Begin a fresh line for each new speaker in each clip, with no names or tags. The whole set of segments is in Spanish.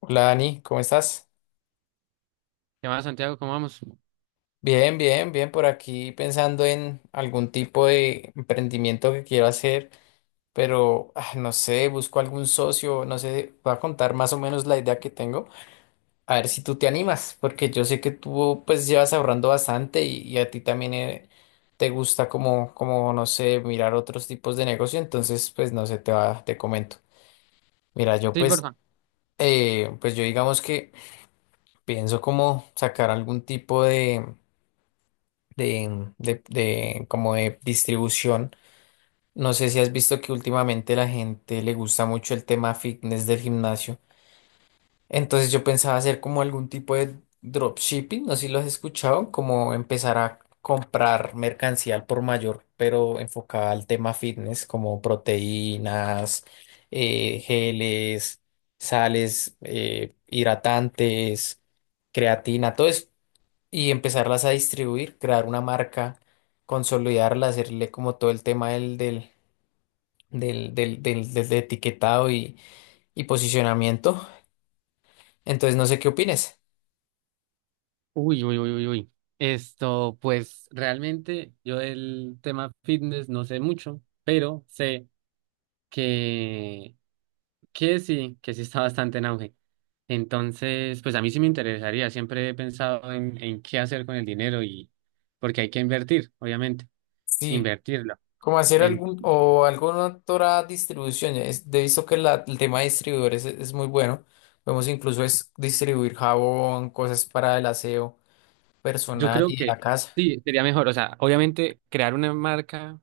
Hola Dani, ¿cómo estás?
¿Qué más, Santiago? ¿Cómo vamos?
Bien, bien, bien, por aquí pensando en algún tipo de emprendimiento que quiero hacer, pero no sé, busco algún socio, no sé, voy a contar más o menos la idea que tengo, a ver si tú te animas, porque yo sé que tú pues llevas ahorrando bastante y a ti también te gusta como, como, no sé, mirar otros tipos de negocio, entonces pues no sé, te va, te comento. Mira, yo
Sí,
pues,
porfa.
pues yo digamos que pienso como sacar algún tipo de como de distribución. No sé si has visto que últimamente la gente le gusta mucho el tema fitness del gimnasio. Entonces yo pensaba hacer como algún tipo de dropshipping, no sé si lo has escuchado, como empezar a comprar mercancía al por mayor, pero enfocada al tema fitness, como proteínas, geles, sales, hidratantes, creatina, todo eso y empezarlas a distribuir, crear una marca, consolidarla, hacerle como todo el tema del etiquetado y posicionamiento. Entonces, no sé qué opines.
Uy, uy, uy, uy, uy. Esto, pues realmente yo del tema fitness no sé mucho, pero sé que, que sí está bastante en auge. Entonces, pues a mí sí me interesaría. Siempre he pensado en qué hacer con el dinero y porque hay que invertir, obviamente,
Sí,
invertirlo.
como hacer algún o alguna otra distribución. Es, he visto que el tema de distribuidores es muy bueno. Podemos incluso es distribuir jabón, cosas para el aseo
Yo
personal
creo
y de
que
la casa.
sí, sería mejor. O sea, obviamente crear una marca,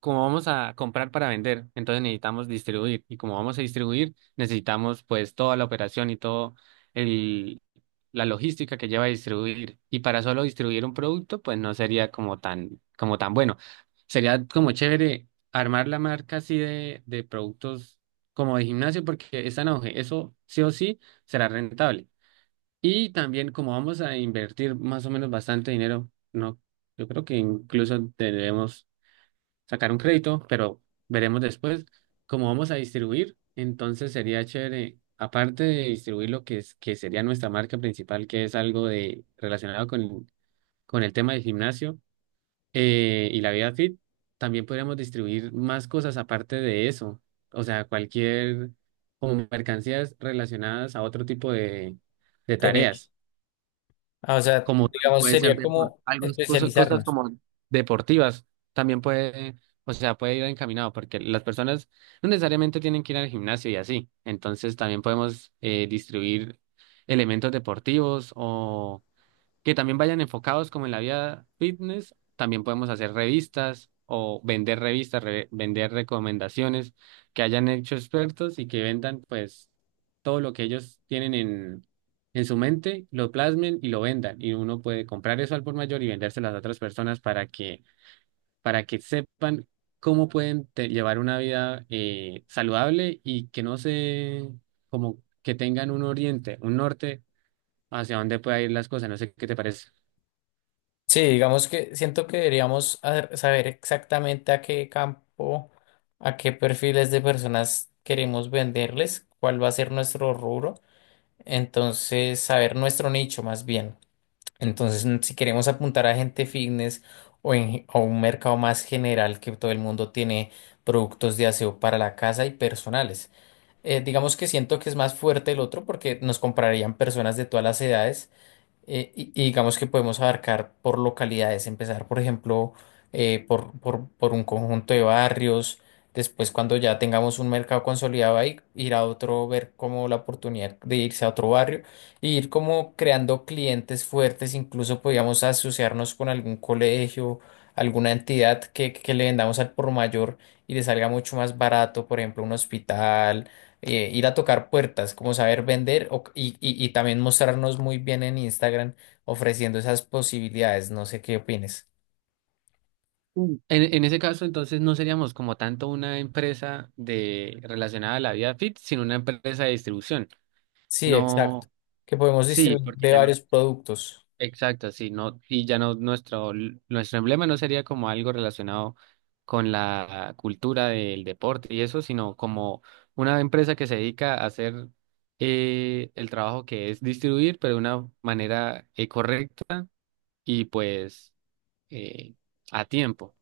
como vamos a comprar para vender, entonces necesitamos distribuir. Y como vamos a distribuir, necesitamos pues toda la operación y todo el, la logística que lleva a distribuir. Y para solo distribuir un producto, pues no sería como tan bueno. Sería como chévere armar la marca así de productos como de gimnasio, porque esa en auge. Eso sí o sí será rentable. Y también como vamos a invertir más o menos bastante dinero, no, yo creo que incluso debemos sacar un crédito, pero veremos después cómo vamos a distribuir. Entonces sería chévere, aparte de distribuir lo que es, que sería nuestra marca principal, que es algo de relacionado con el tema del gimnasio y la vida fit, también podríamos distribuir más cosas aparte de eso. O sea, cualquier como mercancías relacionadas a otro tipo de
Teni-
tareas
O sea,
como también
digamos,
puede ser
sería como
algo, cosas
especializarnos.
como deportivas, también puede, o sea, puede ir encaminado, porque las personas no necesariamente tienen que ir al gimnasio y así, entonces también podemos distribuir elementos deportivos o que también vayan enfocados como en la vida fitness. También podemos hacer revistas o vender revistas, vender recomendaciones que hayan hecho expertos y que vendan pues todo lo que ellos tienen en su mente, lo plasmen y lo vendan. Y uno puede comprar eso al por mayor y vendérselo a las otras personas para que, sepan cómo pueden llevar una vida saludable y que no se, como que tengan un oriente, un norte hacia dónde pueda ir las cosas. No sé qué te parece.
Sí, digamos que siento que saber exactamente a qué campo, a qué perfiles de personas queremos venderles, cuál va a ser nuestro rubro, entonces saber nuestro nicho más bien. Entonces, mm, si queremos apuntar a gente fitness o un mercado más general que todo el mundo tiene productos de aseo para la casa y personales. Digamos que siento que es más fuerte el otro porque nos comprarían personas de todas las edades y digamos que podemos abarcar por localidades, empezar, por ejemplo, por un conjunto de barrios, después cuando ya tengamos un mercado consolidado ahí, ir a otro, ver como la oportunidad de irse a otro barrio, e ir como creando clientes fuertes, incluso podríamos asociarnos con algún colegio, alguna entidad que le vendamos al por mayor y le salga mucho más barato, por ejemplo, un hospital, ir a tocar puertas, como saber vender y también mostrarnos muy bien en Instagram ofreciendo esas posibilidades. No sé qué opines.
Mm. En ese caso, entonces no seríamos como tanto una empresa de relacionada a la vida fit, sino una empresa de distribución.
Sí, exacto.
No,
Que podemos
sí,
distribuir
porque
de
ya no.
varios productos.
Exacto, sí, no, y ya no nuestro emblema no sería como algo relacionado con la cultura del deporte y eso, sino como una empresa que se dedica a hacer el trabajo que es distribuir, pero de una manera correcta y pues eh, a tiempo.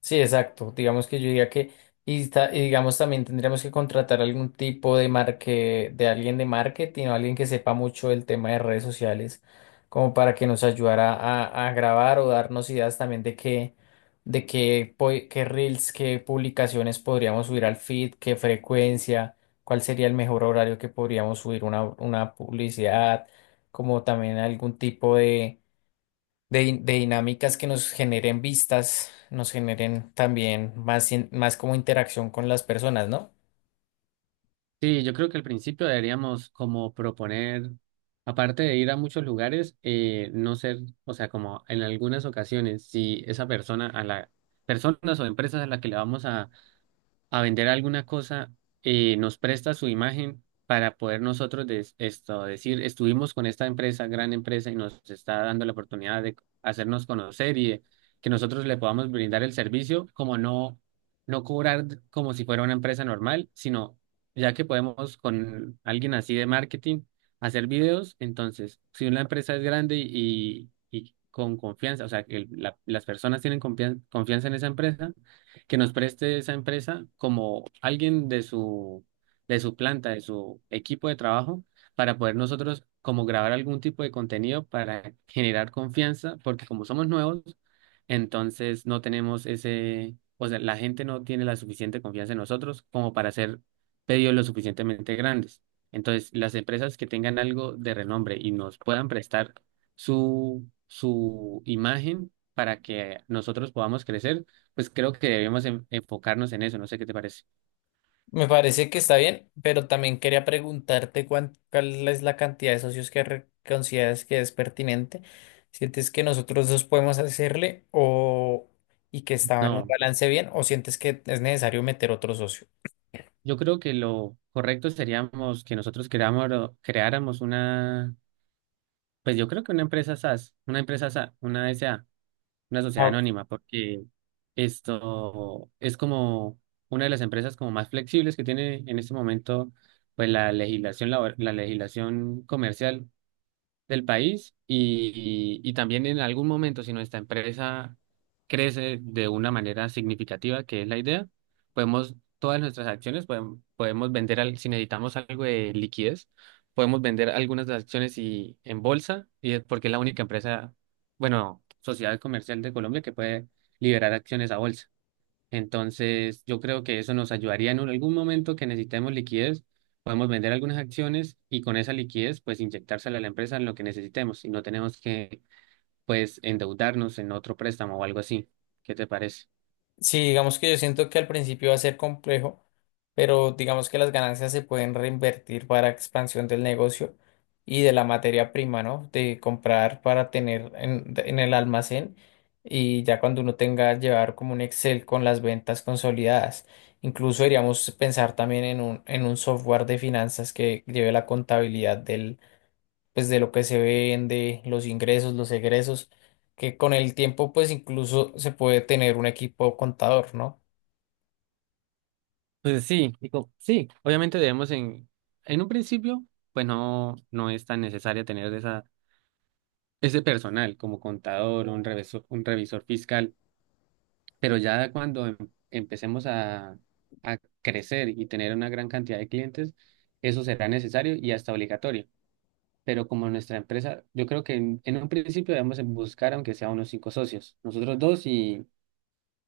Sí, exacto. Digamos que yo diría y digamos también tendríamos que contratar algún tipo de alguien de marketing o alguien que sepa mucho del tema de redes sociales, como para que nos ayudara a grabar o darnos ideas también de qué, qué reels, qué publicaciones podríamos subir al feed, qué frecuencia, cuál sería el mejor horario que podríamos subir una publicidad, como también algún tipo de dinámicas que nos generen vistas, nos generen también más como interacción con las personas, ¿no?
Sí, yo creo que al principio deberíamos como proponer, aparte de ir a muchos lugares, no ser, o sea, como en algunas ocasiones, si esa persona personas o empresas a las que le vamos a vender alguna cosa, nos presta su imagen para poder nosotros esto, decir, estuvimos con esta empresa, gran empresa, y nos está dando la oportunidad de hacernos conocer y de que nosotros le podamos brindar el servicio, como no, no cobrar como si fuera una empresa normal, sino ya que podemos con alguien así de marketing hacer videos, entonces, si una empresa es grande y con confianza, o sea, que las personas tienen confianza en esa empresa, que nos preste esa empresa como alguien de su, planta, de su equipo de trabajo, para poder nosotros como grabar algún tipo de contenido para generar confianza, porque como somos nuevos, entonces no tenemos ese, o sea, la gente no tiene la suficiente confianza en nosotros como para hacer pedidos lo suficientemente grandes. Entonces, las empresas que tengan algo de renombre y nos puedan prestar su imagen para que nosotros podamos crecer, pues creo que debemos enfocarnos en eso, no sé qué te parece.
Me parece que está bien, pero también quería preguntarte cuál es la cantidad de socios que consideras que es pertinente. ¿Sientes que nosotros dos podemos hacerle o y que estaba en un
No,
balance bien o sientes que es necesario meter otro socio?
yo creo que lo correcto seríamos que nosotros creáramos una, pues yo creo que una empresa SaaS una S A una
Ah,
sociedad
ok.
anónima, porque esto es como una de las empresas como más flexibles que tiene en este momento, pues la legislación la legislación comercial del país y también en algún momento, si nuestra empresa crece de una manera significativa, que es la idea, podemos, todas nuestras acciones, podemos, vender, si necesitamos algo de liquidez, podemos vender algunas de las acciones y, en bolsa, y es porque es la única empresa, bueno, sociedad comercial de Colombia que puede liberar acciones a bolsa. Entonces, yo creo que eso nos ayudaría algún momento que necesitemos liquidez, podemos vender algunas acciones y con esa liquidez, pues inyectársela a la empresa en lo que necesitemos y no tenemos que, pues, endeudarnos en otro préstamo o algo así. ¿Qué te parece?
Sí, digamos que yo siento que al principio va a ser complejo, pero digamos que las ganancias se pueden reinvertir para expansión del negocio y de la materia prima, ¿no? De comprar para tener en el almacén y ya cuando uno tenga llevar como un Excel con las ventas consolidadas. Incluso deberíamos pensar también en en un software de finanzas que lleve la contabilidad pues de lo que se vende, los ingresos, los egresos, que con el tiempo pues incluso se puede tener un equipo contador, ¿no?
Pues sí, digo, sí, obviamente debemos en, un principio, pues no, no es tan necesario tener ese personal como contador, un revisor, fiscal. Pero ya cuando empecemos a crecer y tener una gran cantidad de clientes, eso será necesario y hasta obligatorio. Pero como nuestra empresa, yo creo que en un principio debemos en buscar, aunque sea unos cinco socios, nosotros dos y,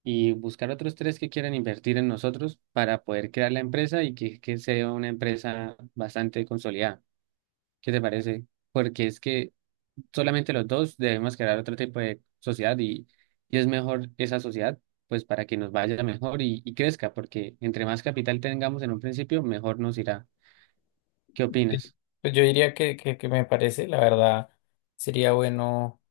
y buscar otros tres que quieran invertir en nosotros para poder crear la empresa y que sea una empresa bastante consolidada. ¿Qué te parece? Porque es que solamente los dos debemos crear otro tipo de sociedad y es mejor esa sociedad, pues para que nos vaya mejor y crezca, porque entre más capital tengamos en un principio, mejor nos irá. ¿Qué
Sí.
opinas?
Pues yo diría que me parece, la verdad, sería bueno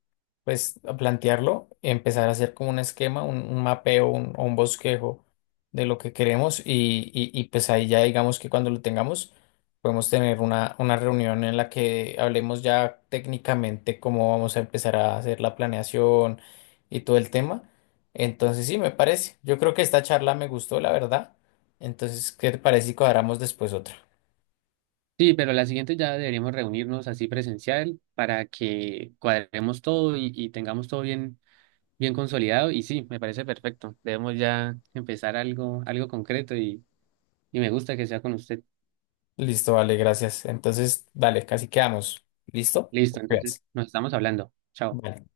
pues a plantearlo, empezar a hacer como un esquema, un mapeo, o un bosquejo de lo que queremos y pues ahí ya digamos que cuando lo tengamos podemos tener una reunión en la que hablemos ya técnicamente cómo vamos a empezar a hacer la planeación y todo el tema. Entonces sí, me parece. Yo creo que esta charla me gustó, la verdad. Entonces, ¿qué te parece si cuadramos después otra?
Sí, pero la siguiente ya deberíamos reunirnos así presencial para que cuadremos todo y tengamos todo bien, bien consolidado. Y sí, me parece perfecto. Debemos ya empezar algo concreto y me gusta que sea con usted.
Listo, vale, gracias. Entonces, dale, casi quedamos. ¿Listo?
Listo,
Gracias.
entonces nos estamos hablando. Chao.
Vale.